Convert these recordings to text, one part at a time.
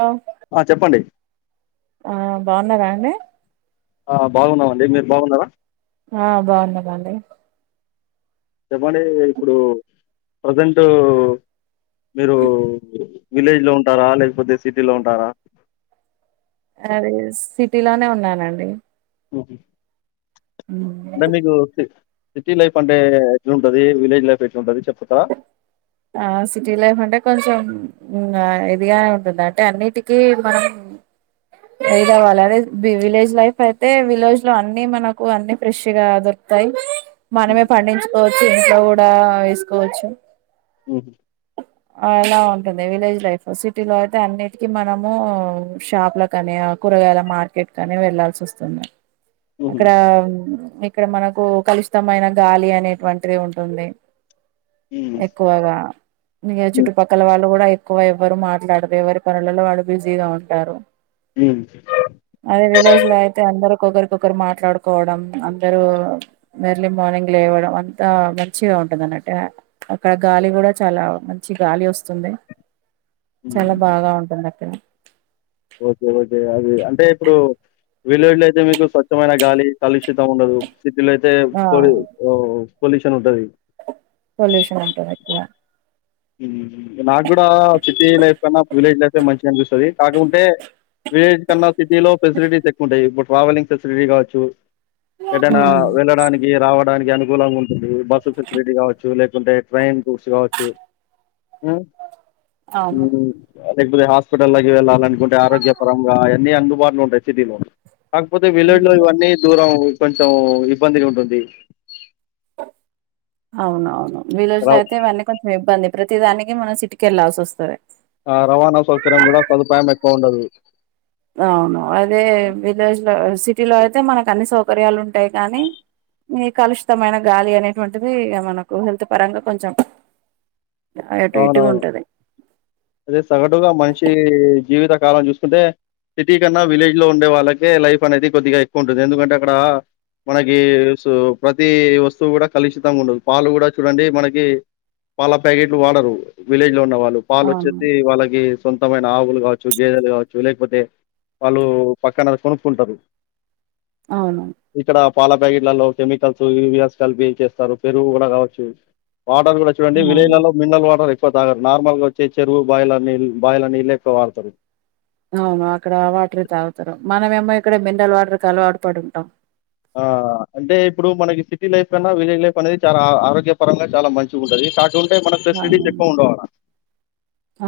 ఆ ఆ చెప్పండి ఆ బావున్నారా అండి ఆ బాగున్నామండి మీరు బాగున్నారా ఆ బావున్నానండి చెప్పండి ఇప్పుడు ప్రజెంటు మీరు విలేజ్ లో ఉంటారా లేకపోతే సిటీలో ఉంటారా అదే సిటీ లోనే ఉన్నానండి [unintelligible] [inaudible] మీకు సిటీ లైఫ్ అంటే ఎట్లుంటది విలేజ్ లైఫ్ ఎట్లుంటది చెప్తవా ఆ సిటీ లైఫ్ అంటే కొంచెం ఇదిగానే ఉంటుంది అంటే అన్నిటికీ మనం ఏది అవ్వాలి అదే విలేజ్ లైఫ్ అయితే విలేజ్ లో అన్ని మనకు అన్ని ఫ్రెష్ గా దొరుకుతాయి మనమే హ్మ్. పండించు కోవచ్చు ఇంట్లో కూడా వేసుకోవచ్చు ఊహూ ఆ ఎలా ఉంటుంది విలేజ్ లైఫ్ సిటీ లో అయితే అన్నిటికిీ మనము షాప్ లకని కూరగాయల మార్కెట్ కని వెళ్లాల్సోస్తుంది హుహు. అక్కడ ఇక్కడ మనకు కలుషితమైన గాలి అనేటువంటిది ఉంటుంది హ్మ్. ఎక్కువగా ఇగ హ్మ్. చుట్టుపక్కల వా వాళ్ళు కూడా ఎక్కువ ఎవ్వరు మాట్లాడదు ఎవరి పనులలో వాళ్ళు బిజీగా ఉంటారు హ్మ్. అదే విలజ్ లో అయితే అందరు కొకరికొకరు మాట్లాడుకోవడం అందరూ ఎర్లీ మార్నింగ్ లేవడం అంతా మంచిగా ఉంటుందిన్నట్టే అక్కడ గాలి గూడా చాలా మంచి గాలి వస్తుంది హ్మ్. చాలా బాగా ఉంటుంద ఓకే ఓకే అది అంటే ఇప్పుడు వీలేజ్ లో అయితే మీకు స్వచ్ఛమైన గాలి కలుషితం ఉండదు సిటీలయితే ఆ పొరు [unintelligible] పొల్యూషన్ ఉంటది పొల్యూషన్ ఉంటదిక్కడ మ్ మ్ నా [unintelligible] కూడా సిటీ లైఫ్ కన్నా విలేజ్ లైఫ్ మంచి అనిపిస్తుంది కాకుంటే విలేజ్ కన్నా సిటీలో ఫెసిలిటీస్ ఎక్కువ ఉంటాయి ఇప్పుడు ట్రావెలింగ్ ఫెసిలిటీ కావచ్చు ఎదైనా ఉమ్ వెళ్ళడానికి రావడానికి అను రంగా ఉంటుంది బస్సు ఫెసిలిటీ కావచ్చు లేకుంటే ట్రైన్స్ కావచ్చు మ్ అవును మ్ మ్ లేకపోతే హాస్పిటల్ లోకి వెళ్ళాలినుకుంటే ఆరోగ్యపరంగా అన్ని అందుబాటులో ఉంటాయి సిటీలో కాకపోతే ఉమ్ విలేజ్ లో ఇవన్నీ దూరం కొంచం ఇబ్బందిగ ఉంటుంది అవునవును విలోజు లో రవ అయితే ఇవన్నీ కొంచం ఇబ్బంది ప్రతి దానికి మనం సిటుకెళ్ళాల్సి వస్తుంది ఆ రవాణా సౌకర్యం కూడా సదుపాయం ఎక్కువ ఉండదు అవును అదే విలేజ్ లో సీ టిలో అయితే మనకు అన్ని సౌకర్యాలు ఉంటాయి కానీ మీ కలుషితమైన గాలి అనేటువంటిది మనకు హెల్త్ పరంగా కొంచెం అ అటు ఇటుగా అవునవును ఉంటది అదే సగటుగా మనిషి జీవిత కాలం చూసుకుంటే సిటీ కన్నా విలేజ్ లో ఉండే వాళ్ళకే లైఫ్ అనేది కొద్దిగా ఎక్కువ ఉంటుంది ఎందుకంటే అక్కడ మనకి ప్రతి వస్తువు కూడా కలుషితంగా ఉండదు పాలు కూడా చూడండి మనకి పాల ప్యాకెట్లు వాడరు విలేజ్ లో ఉన్నవాళ్ళు పాలు అవును వచ్చే వాళ్ళకి సొంతమైన ఆవులు కావచ్చు గేదెలు కావచ్చు లేకపోతే వాళ్ళు పక్కన కొనుక్కుంటారు అవును ఇక్కడ పాల ప్యాకెట్లలో కెమికల్స్ యురియాస్ కలిపి చేస్తారు పెరుగు కూడా కావచ్చు వాటర్ కూడా చూడండి విలేజ్ అవును లో మినరల్ వాటర్ ఎక్ లాగా నార్మల్గా వచ్చే చెరువు బా బాయల నీళ్ళెక్క వాడతారు అవును అక్కడ వాటర్ తాగుతారు మనమేమో ఇక్కడ మినరల్ వాటర్ కాలు వాటు పడు ఉంటాం ఆ అంటే ఇప్పుడు మనకి సిటీ లైఫ్ కన్నా విలేజ్ లైఫ్ అనేది చాలా ఆరోగ్యపరంగా చాలా మంచి ఉంటది కా మన అవునవును శధంచప్పంట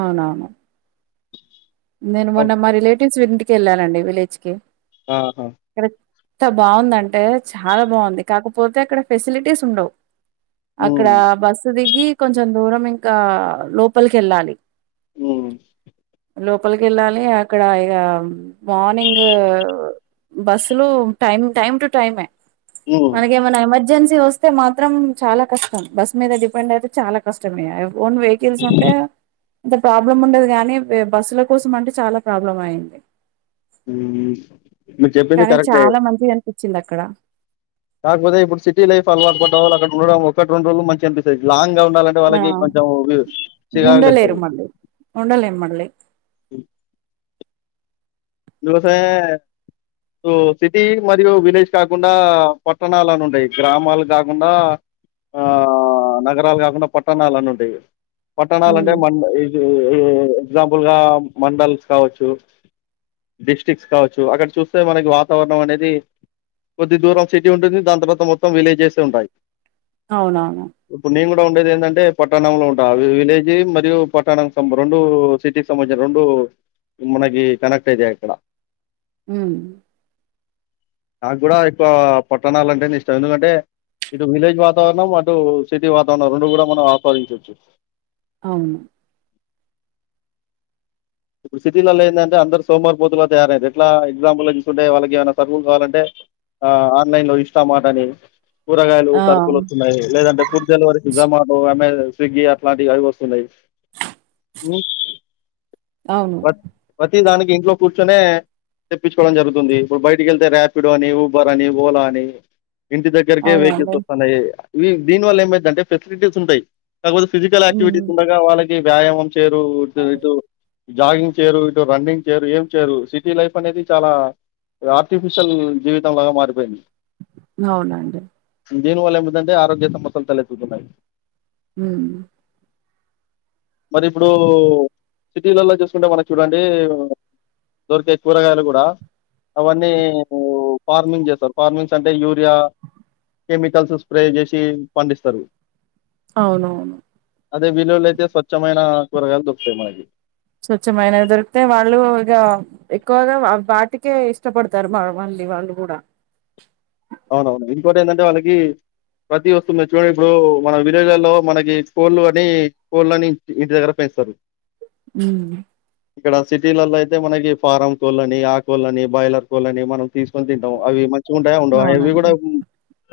అవునవును నేను మొన్న మా రిలేటివ్స్ వీరి వెళ్ళాలండి విలేజ్ కి ఆహా ంత బాగుందంటే చాలా బాగుంది కాకపోతే ఇక్కడ ఫెసిలిటీస్ ఉండవు అక్కడ హ్మ్. బస్సు దిగి కొంచెం దూరం ఇంకా లోపలికి వెళ్ళాలి అ లోపలికి వెళ్ళాలి అక్కడ ఇక మార్నింగ్ బస్సులు టైమ్ టైమ్ టు టైమే హ్మ్. మనే మన మధ్య ఎర్జెన్సీ వస్తే మాత్రం చాలా కష్టం బస్ మీద డిపెండ్ అయితే చాలా కష్టమే ఓన్ వెహికల్స్ ఉంటే ఇంత ప్రాబ్లం ఉండదు కాని బస్సుల కోసం అంటే చాలా ప్రాబ్లం అయ్యంది మీరు చెప్పింది కరెక్టే వచ్చింది అక్కడ కాకపోతే ఇప్పుడు సిటీ లైఫ్ అలవాటుపడ్డవాళ్ళు అక్కడ ఉడం ఒకటి రెండు రోజులు మంచి అపిస్తుంది లాంగ్ ఉండాలంటే ఆ వాళ్ళకి కొంచెం చిరాకు ఉండలేరు తెస్తుంది మళ్ళీ ఉండలేం మళ్ళీ ందుకోసమే సిటీ మరియు విలేజ్ కాకుండా పట్టణాలుని ఉండాయి గ్రామాలు కాకుండా ఆ నగరాలు కాకుండా పట్టణాలుని ఉండాయి పట్టణాలు అంటే ఉమ్ మ ఇ యే-ఎగ్జాంపుల్ గా మండల్స్ కావచ్చు డిస్టి్రిక్ట్స్ కావచ్చు అక్కడ చూస్తే మనకి వాతావరణం అనేది కొద్ది దూరం సిటీ ఉంటుంది దాని తర్వాత మొత్తం విలేజెస్ ఉంటాయి అవునవును ఉండేది ఏంటంటే పట్టాణంలో ఉంట విలేజ్ మరియు పట్టాణం రెండు సిటీ సంబంధించిన రెండు మనకి కనెక్ట్ తేజ ఎక్కడ హుమ్ నాకు కూడా ఎక్కువ పట్టణాలు అంటే ఇష్టం ఎందుకంటే ఇటు విలేజ్ వాతావరణం అటు సిటీ వాతావరణం రెండు కూడా మనం ఆస్వాదించవచ్చు అవును ఇప్పుడు సిటీలలో ఏంటంటే అందరూ సోమరిపోతులుగా తయారయ్యారు. ఎట్లా అంటే, ఒక ఎగ్జాంపుల్ తీసుకుంటే వాళ్ళకి ఏమైనా సర్వీసులు కావాలంటే ఆన్‌లైన్‌లో ఆర్డర్ పెట్టడమే ఇష్టం అన్నమాట కూరగాయలు, ఆ సరుకులు వస్తున్నాయి, లేదంటే ఫుడ్ డెలివరీకి జొమాటో, అమెజాన్ స్విగ్గీ అట్లాంటివి అవి వస్తున్నాయి అవును పతి పతి దానికి ఇంట్లో కూర్చొనినే తెప్పించుకోవడం జరుగుతుంది ఇప్పుడు బయటికి వెళ్తే ర్యాపిడో అని ఊబర్ అని ఓలా అని ఇంటి దగ్గరకే వెహికల్స్ అవునండి వస్తున్నాయి దీని వల్ల ఏమైందంటే ఫెసిలిటీస్ ఉంటాయి కాకపోతే ఫజికల్ యాక్టివిటీస్ ఉమ్ ఉండగా వాళ్ళకి వ్యాయామం చరువు ఇ జాగింగ్ చేయరు ఇటు రన్నింగ్ చేయరు ఏం చేయరు సిటీ లైఫ్ అనేది చాలా ఆర్టిఫిషియల్ జీవితం లాగా మారిపోయింది అవునండి దీనివల్ల ఏమైందంటే ఆరోగ్య సమస్యలు తలెత్తుతున్నాయి ఉమ్ మరి ఇప్పుడు... సిటీలలో చూసుకుంటే మనకి చూడండి దొరికే కూరగాయలు కూడా అవన్నీ ఫార్మింగ్ చేస్తారు ఫార్మింగ్స్ అంటే యూరియా కెమికల్స్ స్ప్రే చేసి పండిస్తారు అవునవును అదే విలేజ్ లో అయితే స్వచ్ఛమైన కూరగాయలు దొరుకుతాయి మనకి స్వచ్ఛమైనవి దొరికితే వాళ్ళు ఇక ఎక్కువగా వాటికే ఇష్టపడతారు మళ్ళీ వాళ్ళు కూడా అవునవును ఇంకోటి ఏంటంటే వాళ్ళకి ప్రతి వస్తువు మీరు చూడండి ఇప్పుడు మన విలేజ్లలో మనకి కోళ్ళు అని కోళ్ళని ఇంటి దగ్గర పెంచుతారు ఉమ్ ఇక్కడ సిటీలలో అయితే మనకి ఫారం కోళ్ళని, ఆ కోళ్లని, బాయిలర్ కోళ్ళని మనం తీసుకొని తింటం అవి మంచిగా ఉంటాయా ఉండ్ డవ ఏవి అవునండి కూడా హ్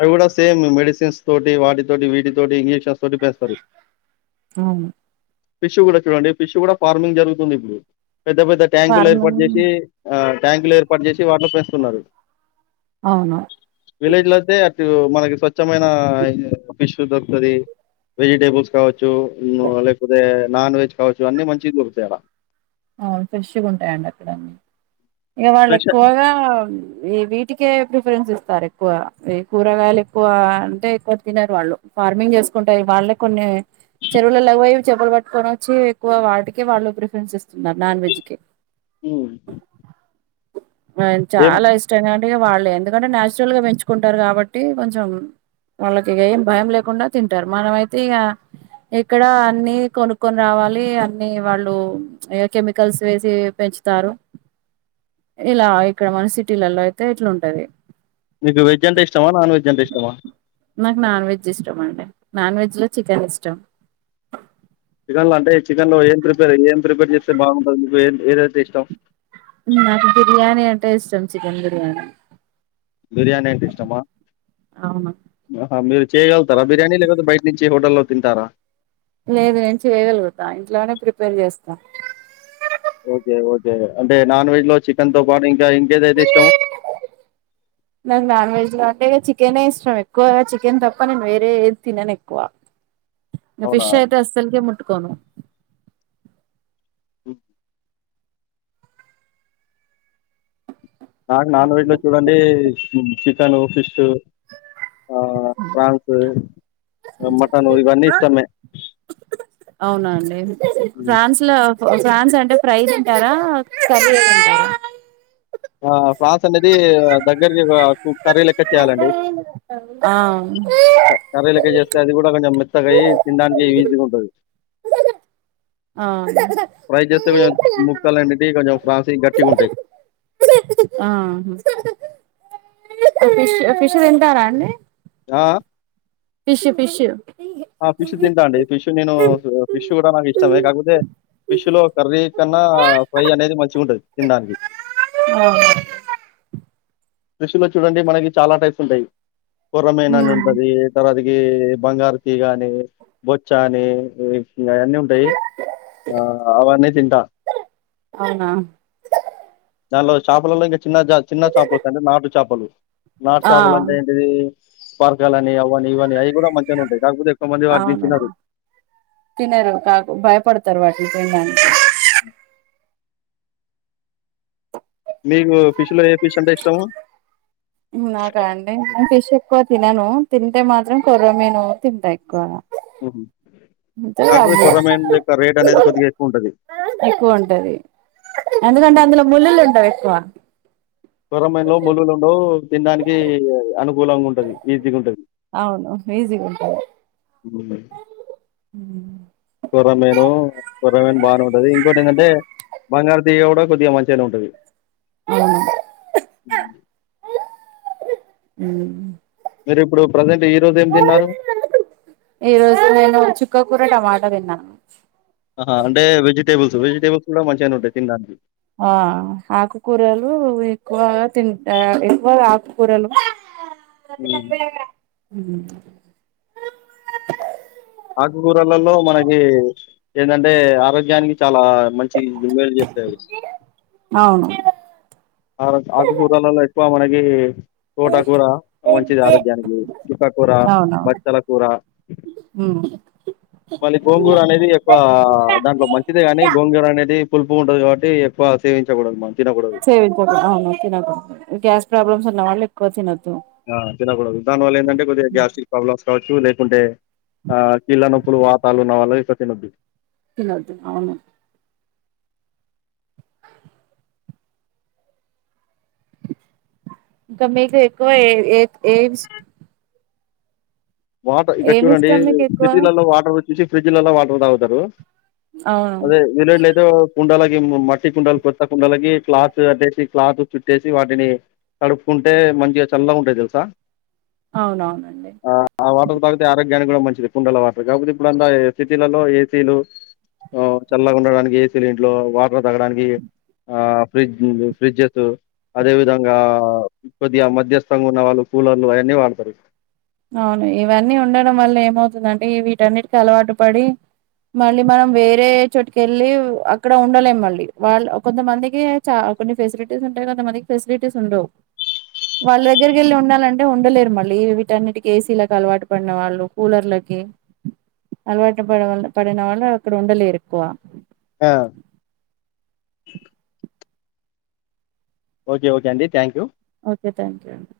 అవి కూడా సేమ్ మెడిసిన్స్ తోటి, వాటితోటి, వీటి తోటి, ఇంజెక్షన్ సోటి పెంస్తారు అవును ఫిష్ కూడా చూడండి. పిష్ కూడా ఫార్మింగ్ జరుగుతుంది ఇబ్బుడు పెద్ద పెద్ద ట్యాంకులు ఏర్పాటు ఫార్మింగ్ జేసి ఆ ట్యాంకులు ఏర్పాటు జేసి వాట్లో పెంచుతున్నారు అవును విలేజ్లైతే అట్ టు మనకి స్వచ్ఛమైన ఆయా ఫిష్ దూర్కతది. వెజిటేబుల్స్ కావచ్చు, ను లేకపోతే నాన్ వెజ్ కావచ్చు అన్ని మంచిగ్ దొరుక్తాయి అడా అవును ఫ్రెష్గా ఉంటాయండి. అక్కడ అన్నీ ఇగ ఫ్రెష్ వాళ్లేకువగా ఈ వీటికే ప్రిఫరెన్స్ ఇస్తారు. ఎక్కువ ఈ కూరగాయలు ఎక్కువ అంటే ఎక్కువ తినరు వాళ్ళు. ఫార్మింగ్ చేసుకుంటే వాళ్లే కొన్ని చెరువులలోబోయి చెపలు పట్టుకొని వచ్చి ఎక్కువ వాటికే వాళ్ళు ప్రిఫరెన్స్ ఇస్త్ నార్ నాన్ వెెజకే హ్మ్. బాయిన్ ఏం చాలా ఇష్టంగా డిగ వాళ్ళే ఎందుకంటే నచురల్ గా పెంచుకుంటారు. కాబట్టి కొంచెం వాళ్ళకి ఏం భయం లేకుండా తింటారు. మనమైతే ఇగ ఇక్కడ అన్ని కొనుక్కొని రావాలి అన్ని వాళ్ళు ఇ కెమికల్స్ వేసి పెంచుతారు. ఇలా ఇక్కడ మన సిటీలలో అయితే ఇట్లుంటది మీకు వెజ్ అంటే ఇష్టమా నాన్ వెజ్ అంటే ఇష్టమా నాక్ నాన్ వెజ్ ఇష్టం అండి. నాన్ వెజ్ లో చికెన్ ఇష్టం చికెన్ లో అంటే చికెన్ లో ఏం ప్రిపేర్ ఏం ప్రిపేర్ చేస్తే బాగుంటది. మీకు ఏంది ఏదైతే ఇష్టం నాకు బిర్యాణి అంటే ఇష్టం. చికెన్ బిర్యాణి బిర్యాణి అంటె ఇష్టమా అవును చేయగలుగుతారా బిర్యానీ. లేకపోతే బయట్నించి హోటల్లో తింటారా లేదు నేన్ చేయగలుగుత ఇంట్లోనే ప్రిపేర్ చేస్తా ఓకే ఓకే అంటే నాన్ వెజ్ లో చికెన్ తో పాటు ఇంకా ఇం నాక్ నాన్ వెజ్లో టే చికెనే ఇష్టం. ఎక్కువగా చికెన్ తప్ప నేను వేరే ఏద్ తిననేక్కువ ఇంగ్ అవునా ఫిష్ అయితే అస్సల కె ముట్టుకొను హ్ నాక్ నాన్ వెజ్ లో చూడండి హ్మ్ చికను, ఫిషూ ఆ ప్రాన్స్, ఆ మటను ఇవన్నీ ఇష్టమే అవునా ఆండీ ఫ్రాన్స్ లో ఫ్రాన్స్ అంటే ఫ్రైజ్ ఉంటారా కర్లె ఉంటారా ఆ ఫ్రాస్ అనేది దగ్గర జేయ కర్రీ లెక్క చేయాలండి ఆ మెత్తగై తిండానికి ఈజీ గుంటది ఆ ప్రై చేస్తే కొంచెం ముక్కలనేటివి కొంచెం ఫ్రాన్స్ గట్టిగా ఉంటాయి ఆ ఫిష్ ఫిష్ తింటారా అండి ఆ పిష్ పిష్ ఆ ఫిష్ తింటా అండి ఫిష్ నేను ఫిష్ కూడా నాకు ఇష్టమే కాకపోతే ఫిష్ లో కర్రీ కన్నా ఫ్రై అనేది మంచిగ ఉంటది తినడానికి ఆ రుచిలో చూడండి మనకి చాలా టైప్స్ ఉంటాయి కొర్రమినా అని హ్మ్ ఉంటది తరవాత గే బంగారు ఇగానే బొచ్చాని ఇగ ఆయన్నీ ఉంటాయి ఆ అవన్నీ తింటా అవునా దాన్లో చాపులల్లో చిన్న చ చిన్న చేపల కంటే నాటు చేపలు నాట్ ఆ చాపలు అంటే ఏంటిది బర్గల అని అవనీ ఇవని అవి కూడా మంచిగానే ఉంటాయి నాకూడ అవున తినరు కాక్ భయపడతారు వాటి తినడానికి మీకు ఫిష్ లో ఏ ఫిష్ అంటే ఇష్టము నాకా అండి నేను ఫిష్ ఎక్కువ తినను తింటే మాత్రం కొర్ర మీను తింటా ఎక్కువగా కాకపోతే కొర్రమీను రేట్ అనేది కొద్దిగా ఎక్కువ ఉంటది ఎందుకంట అందులో ముల్లులుండవ్ ఎక్కవగా కొర్రమీనులో ముల్లులు ఉండవు తినడానికి అనుకూలంగా ఉంటది ఈజీగా ఉంటది అవును ఈజిగా ఉంటది ఉమ్. కొర్రమీను కొర్రమీను బాగానే ఉంటది ఇంకోటి ఏంటంటే బంగారు తీయ కూడా కొద్దిగా మంచిగానే ఉంటుంది అవును ఉ ఊ మీరు ఇప్పుడు ప్రజెంట్ ఈ రోజు ఏం తిన్నారు ఈరోజు నేను చుక్క కూర టమాటా ముద్ద తిన్నా ఆ అంటే వెజిటబుల్స్ వెజటేబుల్స్ కూడా మంచిగనే ఉంటాయి తినడానికి ఆ ఆకుకూరలు ఎక్కువగా తింటా ఎక్కువగా ఆకుకూరలు ఉమ్. అదిఅదేగా అ ఆకుకూరలలో మనకి ఎందంటే ఆరోగ్యానికి చాలా మంచి మేలు చేతది అవును ఆకుకూరల ఎక్కువ మనకి తోటాకూర మంచిది ఆరోగ్యానికి చిక్కకూర అవునవును బచ్చల కూూర ఉమ్. మళ్ళీ గోంగూర అనేది ఎక్కువ దాంట్లో మంచిదే కాగాని గోంగూర అనేది పులుపు ఉంటది కాబట్టి ఎక్కువ సేవించకూడదు మనం తిన కూడదు సేవించకూడదు అవును తినదు గ్యాస్ ప్రాబ్లమ్స్ ఉన్న వాళ్ళు ఎక్కువ తినద్దు ఆ తినకడదు దానీవల్ల ఏంటంటే కొద్దిగ గ్యాస్ స్టిక్ ప్రాబ్లమ్స్ కావచ్చు లేకుంటే ఆ కీళ్ళ నొప్పులు వాతళ ఉన్న వాళ్ళ ఇక తినద్దు తీన్నదు అవును ఇంకా మీకు ఎక్కువ ఏ ఏ వాటర్ ఇక్క ఏమి చూడండి ఇష్టం మీకు ఎక్కువ సిటీలలో వాటర్ వ చూసి ఫ్రిడ్జ్ లలా వాటర్ తాగుతారు అవును అదే విలుడ్లతే కుండలకి మట్టి కుండలు కొత్త కుండలకి క్లాత్ అట్టేసి క్లాత్ చుట్టేసి వాటిని తడుపుకుంటే మంచిగా చల్లగ ఉంటాయి తెలుసా అవునవునండి ఆ వాటర్ తాగితే ఆరోగ్యానికి కూడా మంచిది కుండల వాటర్ కాకపోతే ఇప్పుడుంత సిటీలలో ఏసీలు చల్లగా ఉండడానికి ఏసీలు ఇంట్లో వాటర్ తాగడానికి ఆ ఫ్రిజ ఫ్రిడ్జెస్ అదే విధంగా కొద్దిగా మధ్యస్థంగా ఉన్న వాళ్ళు కూలర్లు అవన్నీ వాడతారు అవును ఇవన్నీ ఉండడం వల్ల ఏమవుతుంది అంటే ఈ వీటన్నిటికిీ అలవాటు పడి మళ్ళీ మనం వేరే చోటుకి వెళ్ళి అక్కడ ఉండలేం మళ్ళీ వాళ్ళ కొంతమందికి చ కొన్ని ఫెసిలిటీస్ ఉంటాయి కొంతమందికి ఫెసిలిటీస్ ఉండవు వాళ్ళ దగ్గరికి వెళ్ళి ఉండాలంటే ఉండలేరు మళ్ళీ వీటన్నిటికి ఏసీలకు అలవాటు పడిన వాళ్ళు కూలర్లకి అలవాటు పడ పడిన వాళ్ళు అక్కడ ఉండలేరు ఎక్కువ ఆ ఒకే ఒకే అండి thank you okay thank you అండి